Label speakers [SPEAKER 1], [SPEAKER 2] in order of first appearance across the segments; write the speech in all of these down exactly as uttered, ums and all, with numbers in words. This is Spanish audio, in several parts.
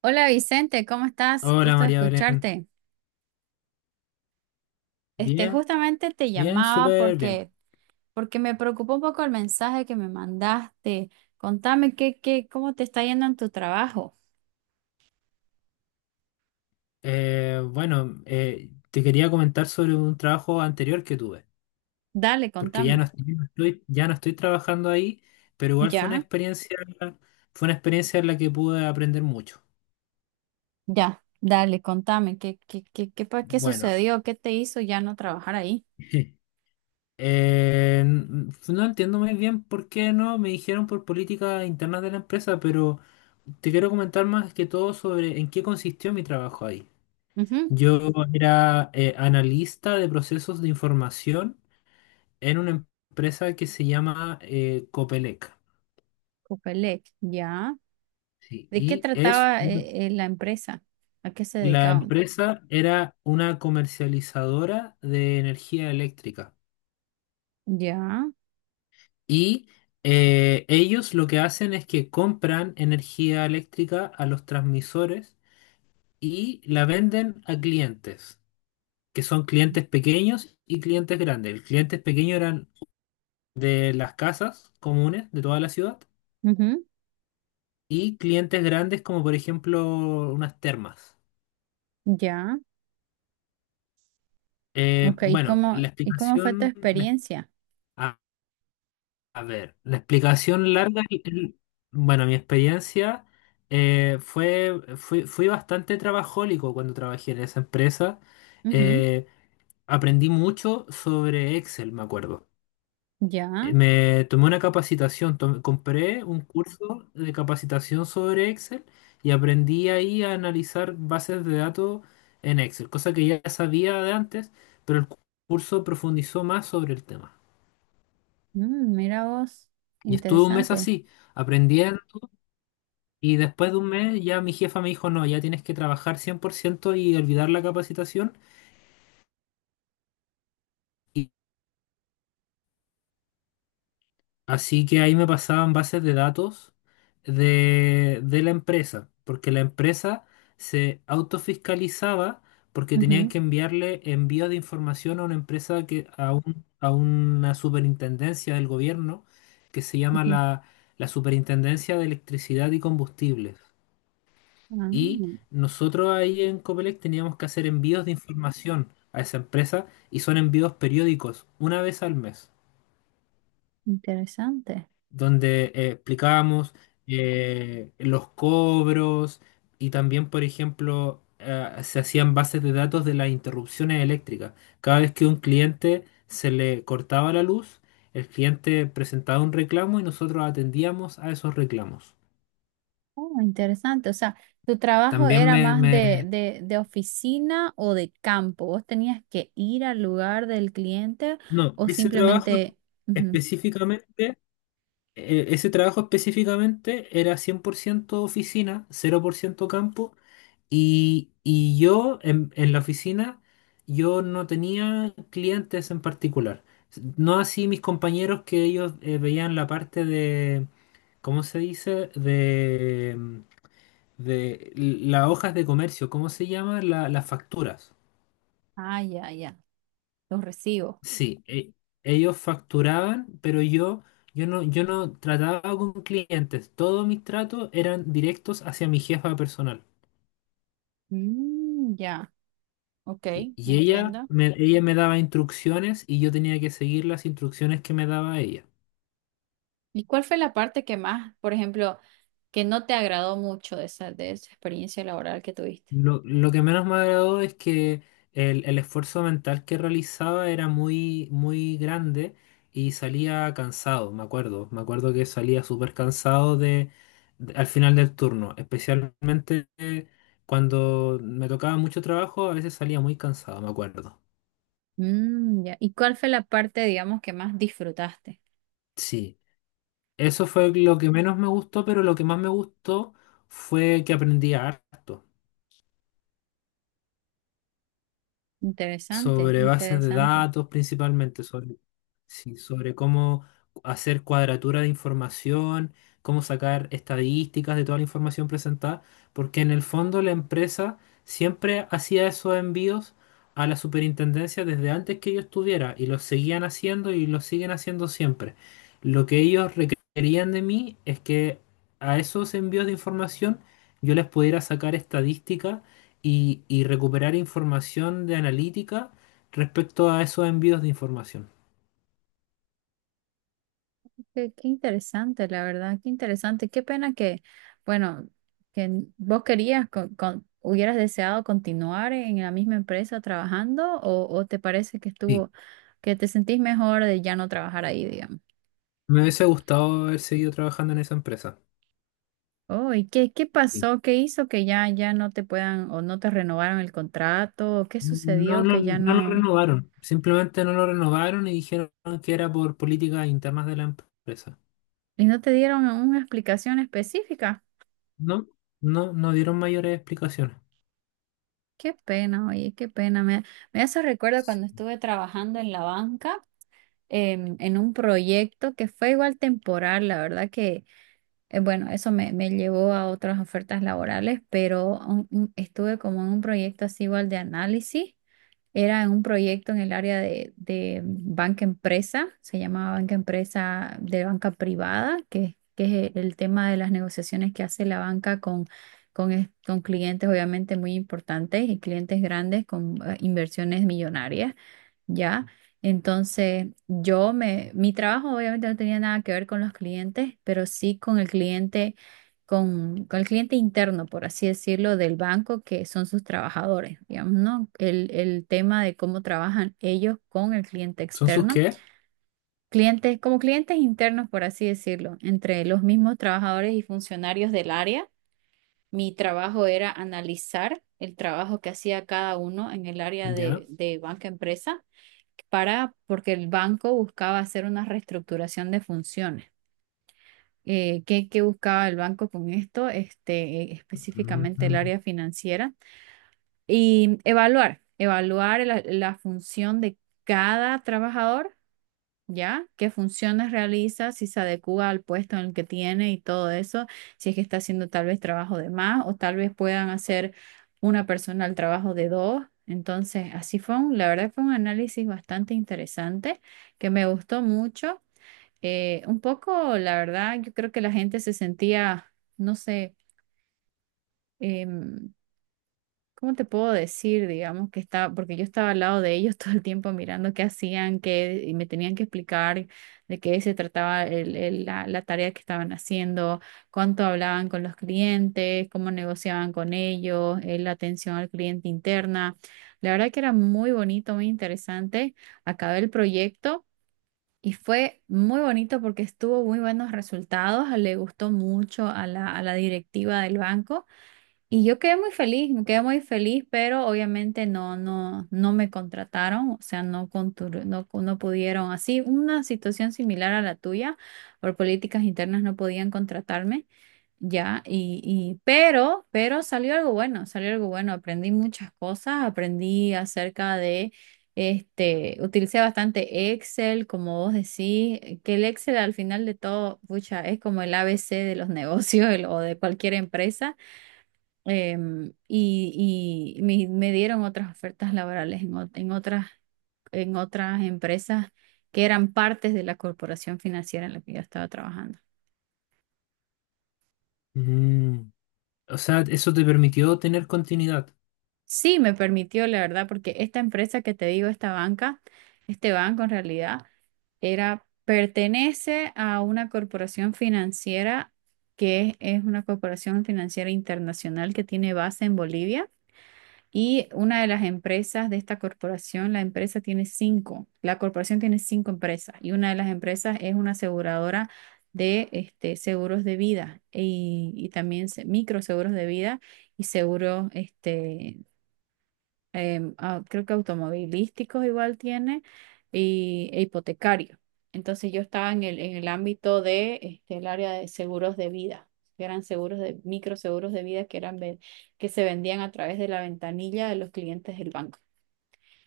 [SPEAKER 1] Hola Vicente, ¿cómo estás?
[SPEAKER 2] Hola
[SPEAKER 1] Gusto de
[SPEAKER 2] María Belén.
[SPEAKER 1] escucharte. Este,
[SPEAKER 2] Bien,
[SPEAKER 1] justamente te
[SPEAKER 2] bien,
[SPEAKER 1] llamaba
[SPEAKER 2] súper bien.
[SPEAKER 1] porque, porque me preocupó un poco el mensaje que me mandaste. Contame qué, qué, cómo te está yendo en tu trabajo.
[SPEAKER 2] Eh, bueno, eh, Te quería comentar sobre un trabajo anterior que tuve,
[SPEAKER 1] Dale,
[SPEAKER 2] porque ya
[SPEAKER 1] contame.
[SPEAKER 2] no estoy, no estoy- ya no estoy trabajando ahí, pero igual fue una
[SPEAKER 1] Ya,
[SPEAKER 2] experiencia, fue una experiencia en la que pude aprender mucho.
[SPEAKER 1] ya, dale, contame qué, qué, qué, qué, pa- qué
[SPEAKER 2] Bueno,
[SPEAKER 1] sucedió, qué te hizo ya no trabajar ahí.
[SPEAKER 2] eh, n- no entiendo muy bien por qué no me dijeron, por políticas internas de la empresa, pero te quiero comentar más que todo sobre en qué consistió mi trabajo ahí.
[SPEAKER 1] Ujú,
[SPEAKER 2] Yo era eh, analista de procesos de información en una empresa que se llama, eh, Copelec.
[SPEAKER 1] Copelec, ya.
[SPEAKER 2] Sí,
[SPEAKER 1] ¿De qué
[SPEAKER 2] y es
[SPEAKER 1] trataba
[SPEAKER 2] un-
[SPEAKER 1] eh, eh, la empresa? ¿A qué se
[SPEAKER 2] la
[SPEAKER 1] dedicaban?
[SPEAKER 2] empresa era una comercializadora de energía eléctrica.
[SPEAKER 1] Ya,
[SPEAKER 2] Y eh, ellos lo que hacen es que compran energía eléctrica a los transmisores y la venden a clientes, que son clientes pequeños y clientes grandes. El clientes pequeño eran de las casas comunes de toda la ciudad,
[SPEAKER 1] ujú,
[SPEAKER 2] y clientes grandes como por ejemplo unas termas.
[SPEAKER 1] ya.
[SPEAKER 2] Eh,
[SPEAKER 1] Ok, ¿y
[SPEAKER 2] bueno,
[SPEAKER 1] cómo,
[SPEAKER 2] la
[SPEAKER 1] y cómo fue tu
[SPEAKER 2] explicación, la-
[SPEAKER 1] experiencia?
[SPEAKER 2] a, a ver, la explicación larga, y- y- bueno, mi experiencia eh, fue, fui, fui bastante trabajólico cuando trabajé en esa empresa.
[SPEAKER 1] Ujú,
[SPEAKER 2] Eh, Aprendí mucho sobre Excel, me acuerdo.
[SPEAKER 1] ya.
[SPEAKER 2] Eh, Me tomé una capacitación, tom- compré un curso de capacitación sobre Excel y aprendí ahí a analizar bases de datos en Excel, cosa que ya sabía de antes, pero el cu- curso profundizó más sobre el tema.
[SPEAKER 1] Mm, mira vos,
[SPEAKER 2] Y estuve un mes
[SPEAKER 1] interesante.
[SPEAKER 2] así, aprendiendo, y después de un mes ya mi jefa me dijo, no, ya tienes que trabajar cien por ciento y olvidar la capacitación. Así que ahí me pasaban bases de datos de, de la empresa, porque la empresa se autofiscalizaba, porque tenían
[SPEAKER 1] Ujú,
[SPEAKER 2] que enviarle envíos de información a una empresa que, a un- a una superintendencia del gobierno que se llama
[SPEAKER 1] ujú.
[SPEAKER 2] la, la Superintendencia de Electricidad y Combustibles.
[SPEAKER 1] Ah,
[SPEAKER 2] Y nosotros ahí en Copelec teníamos que hacer envíos de información a esa empresa, y son envíos periódicos, una vez al mes.
[SPEAKER 1] interesante.
[SPEAKER 2] Donde eh, explicábamos eh, los cobros, y también, por ejemplo, eh, se hacían bases de datos de las interrupciones eléctricas. Cada vez que un cliente se le cortaba la luz, el cliente presentaba un reclamo y nosotros atendíamos a esos reclamos.
[SPEAKER 1] Oh, interesante. O sea, ¿tu trabajo
[SPEAKER 2] También
[SPEAKER 1] era
[SPEAKER 2] me...
[SPEAKER 1] más de,
[SPEAKER 2] me-
[SPEAKER 1] de, de oficina o de campo? ¿Vos tenías que ir al lugar del cliente
[SPEAKER 2] No,
[SPEAKER 1] o
[SPEAKER 2] ese trabajo
[SPEAKER 1] simplemente... ujú.
[SPEAKER 2] específicamente e- ese trabajo específicamente era cien por ciento oficina, cero por ciento campo. Y, y yo en, en la oficina, yo no tenía clientes en particular. No así mis compañeros, que ellos eh, veían la parte de, ¿cómo se dice? De, de l- las hojas de comercio, ¿cómo se llama? La- las facturas.
[SPEAKER 1] Ah, ya, ya, los recibo.
[SPEAKER 2] Sí, e- ellos facturaban, pero yo, yo no, yo no trataba con clientes. Todos mis tratos eran directos hacia mi jefa personal.
[SPEAKER 1] Mm, ya, ok,
[SPEAKER 2] Y y ella
[SPEAKER 1] entiendo.
[SPEAKER 2] me, ella me daba instrucciones y yo tenía que seguir las instrucciones que me daba ella.
[SPEAKER 1] ¿Y cuál fue la parte que más, por ejemplo, que no te agradó mucho de esa, de esa experiencia laboral que tuviste?
[SPEAKER 2] Lo, lo que menos me agradó es que el, el esfuerzo mental que realizaba era muy, muy grande, y salía cansado, me acuerdo. Me acuerdo que salía súper cansado de, de- al final del turno, especialmente eh, cuando me tocaba mucho trabajo, a veces salía muy cansado, me acuerdo.
[SPEAKER 1] Mm, ya. ¿Y cuál fue la parte, digamos, que más disfrutaste?
[SPEAKER 2] Sí, eso fue lo que menos me gustó, pero lo que más me gustó fue que aprendía harto.
[SPEAKER 1] Interesante,
[SPEAKER 2] Sobre bases de
[SPEAKER 1] interesante.
[SPEAKER 2] datos principalmente, sobre, sí, sobre cómo hacer cuadratura de información, cómo sacar estadísticas de toda la información presentada, porque en el fondo la empresa siempre hacía esos envíos a la superintendencia desde antes que yo estuviera, y los seguían haciendo y los siguen haciendo siempre. Lo que ellos requerían de mí es que a esos envíos de información yo les pudiera sacar estadísticas y, y recuperar información de analítica respecto a esos envíos de información.
[SPEAKER 1] Qué, qué interesante, la verdad, qué interesante. Qué pena que, bueno, que n- vos querías, con, con- hubieras deseado continuar en la misma empresa trabajando o, o te parece que
[SPEAKER 2] Sí,
[SPEAKER 1] estuvo, que te sentís mejor de ya no trabajar ahí, digamos.
[SPEAKER 2] me hubiese gustado haber seguido trabajando en esa empresa.
[SPEAKER 1] Oh, ¿y qué, qué
[SPEAKER 2] Sí.
[SPEAKER 1] pasó? ¿Qué hizo que ya, ya no te puedan o no te renovaron el contrato? ¿Qué
[SPEAKER 2] No,
[SPEAKER 1] sucedió
[SPEAKER 2] no,
[SPEAKER 1] que ya
[SPEAKER 2] no lo
[SPEAKER 1] no...
[SPEAKER 2] renovaron, simplemente no lo renovaron y dijeron que era por políticas internas de la empresa.
[SPEAKER 1] Y no te dieron una explicación específica.
[SPEAKER 2] No, no, no dieron mayores explicaciones.
[SPEAKER 1] Qué pena, oye, qué pena. Me, me hace recuerdo
[SPEAKER 2] Sí.
[SPEAKER 1] cuando estuve trabajando en la banca, em, en un proyecto que fue igual temporal, la verdad que, eh, bueno, eso me, me llevó a otras ofertas laborales, pero un- un- estuve como en un proyecto así igual de análisis. Era un proyecto en el área de, de banca empresa, se llamaba banca empresa de banca privada, que, que es el tema de las negociaciones que hace la banca con, con, es- con clientes obviamente muy importantes y clientes grandes con eh, inversiones millonarias, ¿ya? Entonces, yo me, mi trabajo obviamente no tenía nada que ver con los clientes, pero sí con el cliente con, con el cliente interno, por así decirlo, del banco, que son sus trabajadores, digamos, ¿no? El, el tema de cómo trabajan ellos con el cliente
[SPEAKER 2] ¿Son sus
[SPEAKER 1] externo.
[SPEAKER 2] qué?
[SPEAKER 1] Clientes, como clientes internos, por así decirlo, entre los mismos trabajadores y funcionarios del área. Mi trabajo era analizar el trabajo que hacía cada uno en el área
[SPEAKER 2] Ya.
[SPEAKER 1] de, de banca empresa para, porque el banco buscaba hacer una reestructuración de funciones eh, qué, qué buscaba el banco con esto, este, eh, específicamente el
[SPEAKER 2] Mm,
[SPEAKER 1] área financiera, y evaluar, evaluar la, la función de cada trabajador, ¿ya? ¿Qué funciones realiza, si se adecua al puesto en el que tiene y todo eso, si es que está haciendo tal vez trabajo de más o tal vez puedan hacer una persona el trabajo de dos. Entonces, así fue un- la verdad fue un análisis bastante interesante que me gustó mucho. Eh, un poco, la verdad, yo creo que la gente se sentía, no sé, em, ¿cómo te puedo decir? Digamos que estaba, porque yo estaba al lado de ellos todo el tiempo mirando qué hacían, qué, y me tenían que explicar de qué se trataba el- el- la, la tarea que estaban haciendo, cuánto hablaban con los clientes, cómo negociaban con ellos, eh, la atención al cliente interna. La verdad que era muy bonito, muy interesante. Acabé el proyecto. Y fue muy bonito porque estuvo muy buenos resultados, le gustó mucho a la, a la directiva del banco y yo quedé muy feliz, me quedé muy feliz, pero obviamente no, no, no me contrataron, o sea, no, contur- no, no pudieron, así una situación similar a la tuya, por políticas internas no podían contratarme. Ya, y, y pero, pero salió algo bueno, salió algo bueno. Aprendí muchas cosas, aprendí acerca de, este, utilicé bastante Excel, como vos decís, eh, que el Excel al final de todo, pucha, es como el A B C de los negocios el- o de cualquier empresa. Em, y y me, me dieron otras ofertas laborales en, ot- en otras, en otras empresas que eran partes de la corporación financiera en la que yo estaba trabajando.
[SPEAKER 2] mm. O sea, eso te permitió tener continuidad.
[SPEAKER 1] Sí, me permitió, la verdad, porque esta empresa que te digo, esta banca, este banco en realidad, era, pertenece a una corporación financiera que es una corporación financiera internacional que tiene base en Bolivia y una de las empresas de esta corporación, la empresa tiene cinco, la corporación tiene cinco empresas y una de las empresas es una aseguradora de este, seguros de vida y, y también se- microseguros de vida y seguros em, ah, creo que automovilísticos igual tiene, y e hipotecario. Entonces yo estaba en el, en el ámbito de, este, el área de seguros de vida, que eran seguros de, microseguros de vida que eran, ve- que se vendían a través de la ventanilla de los clientes del banco.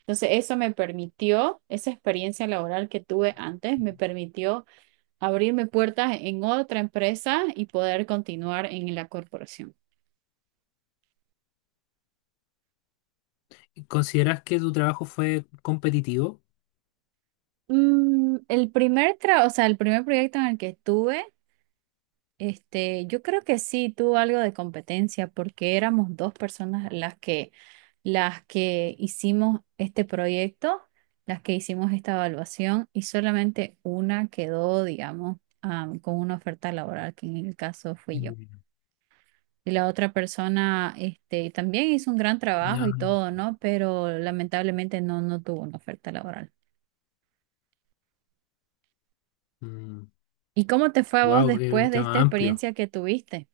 [SPEAKER 1] Entonces eso me permitió, esa experiencia laboral que tuve antes, me permitió abrirme puertas en otra empresa y poder continuar en la corporación.
[SPEAKER 2] ¿Consideras que tu trabajo fue competitivo?
[SPEAKER 1] Mm, el primer tra- o sea, el primer proyecto en el que estuve. Este, yo creo que sí tuvo algo de competencia porque éramos dos personas las que, las que hicimos este proyecto, las que hicimos esta evaluación y solamente una quedó, digamos, am, con una oferta laboral, que en el caso fui yo.
[SPEAKER 2] Mm.
[SPEAKER 1] Y la otra persona, este, también hizo un gran
[SPEAKER 2] Ya.
[SPEAKER 1] trabajo y todo, ¿no? Pero lamentablemente no, no tuvo una oferta laboral.
[SPEAKER 2] Wow,
[SPEAKER 1] ¿Y cómo te fue a vos
[SPEAKER 2] es un
[SPEAKER 1] después de esta
[SPEAKER 2] tema amplio.
[SPEAKER 1] experiencia que tuviste?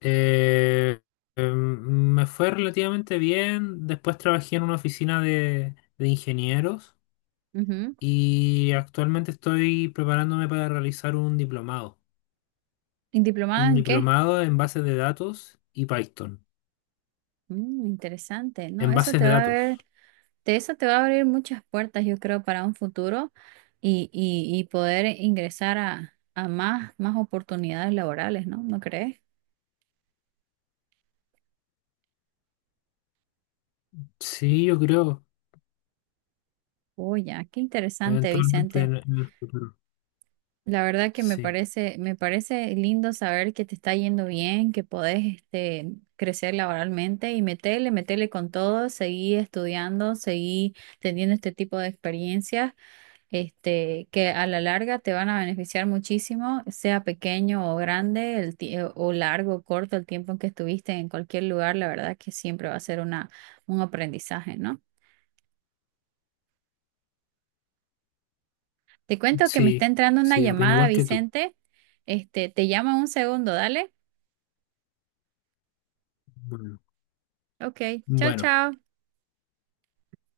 [SPEAKER 2] Eh, em, Me fue relativamente bien. Después trabajé en una oficina de, de ingenieros,
[SPEAKER 1] Ujú.
[SPEAKER 2] y actualmente estoy preparándome para realizar un diplomado.
[SPEAKER 1] ¿Y diplomada
[SPEAKER 2] Un
[SPEAKER 1] en qué?
[SPEAKER 2] diplomado en bases de datos y Python.
[SPEAKER 1] Mm, interesante, ¿no?
[SPEAKER 2] En
[SPEAKER 1] Eso
[SPEAKER 2] bases
[SPEAKER 1] te
[SPEAKER 2] de
[SPEAKER 1] va a ver,
[SPEAKER 2] datos.
[SPEAKER 1] de eso te va a abrir muchas puertas, yo creo, para un futuro y, y, y poder ingresar a, a más, más oportunidades laborales, ¿no? ¿No crees?
[SPEAKER 2] Sí, yo creo.
[SPEAKER 1] Oye, qué interesante,
[SPEAKER 2] Eventualmente
[SPEAKER 1] Vicente.
[SPEAKER 2] en, en el futuro.
[SPEAKER 1] La verdad que me
[SPEAKER 2] Sí,
[SPEAKER 1] parece, me parece lindo saber que te está yendo bien, que podés este, crecer laboralmente y metele, metele con todo, seguí estudiando, seguí teniendo este tipo de experiencias, este, que a la larga te van a beneficiar muchísimo, sea pequeño o grande, el, ti- eh, o largo o corto el tiempo en que estuviste en cualquier lugar, la verdad que siempre va a ser una, un aprendizaje, ¿no? Te cuento que me está
[SPEAKER 2] sí,
[SPEAKER 1] entrando una
[SPEAKER 2] sí, opino
[SPEAKER 1] llamada,
[SPEAKER 2] igual que tú.
[SPEAKER 1] Vicente. Este, te llamo en un segundo, dale.
[SPEAKER 2] Bueno,
[SPEAKER 1] Ok, chao,
[SPEAKER 2] bueno.
[SPEAKER 1] chao.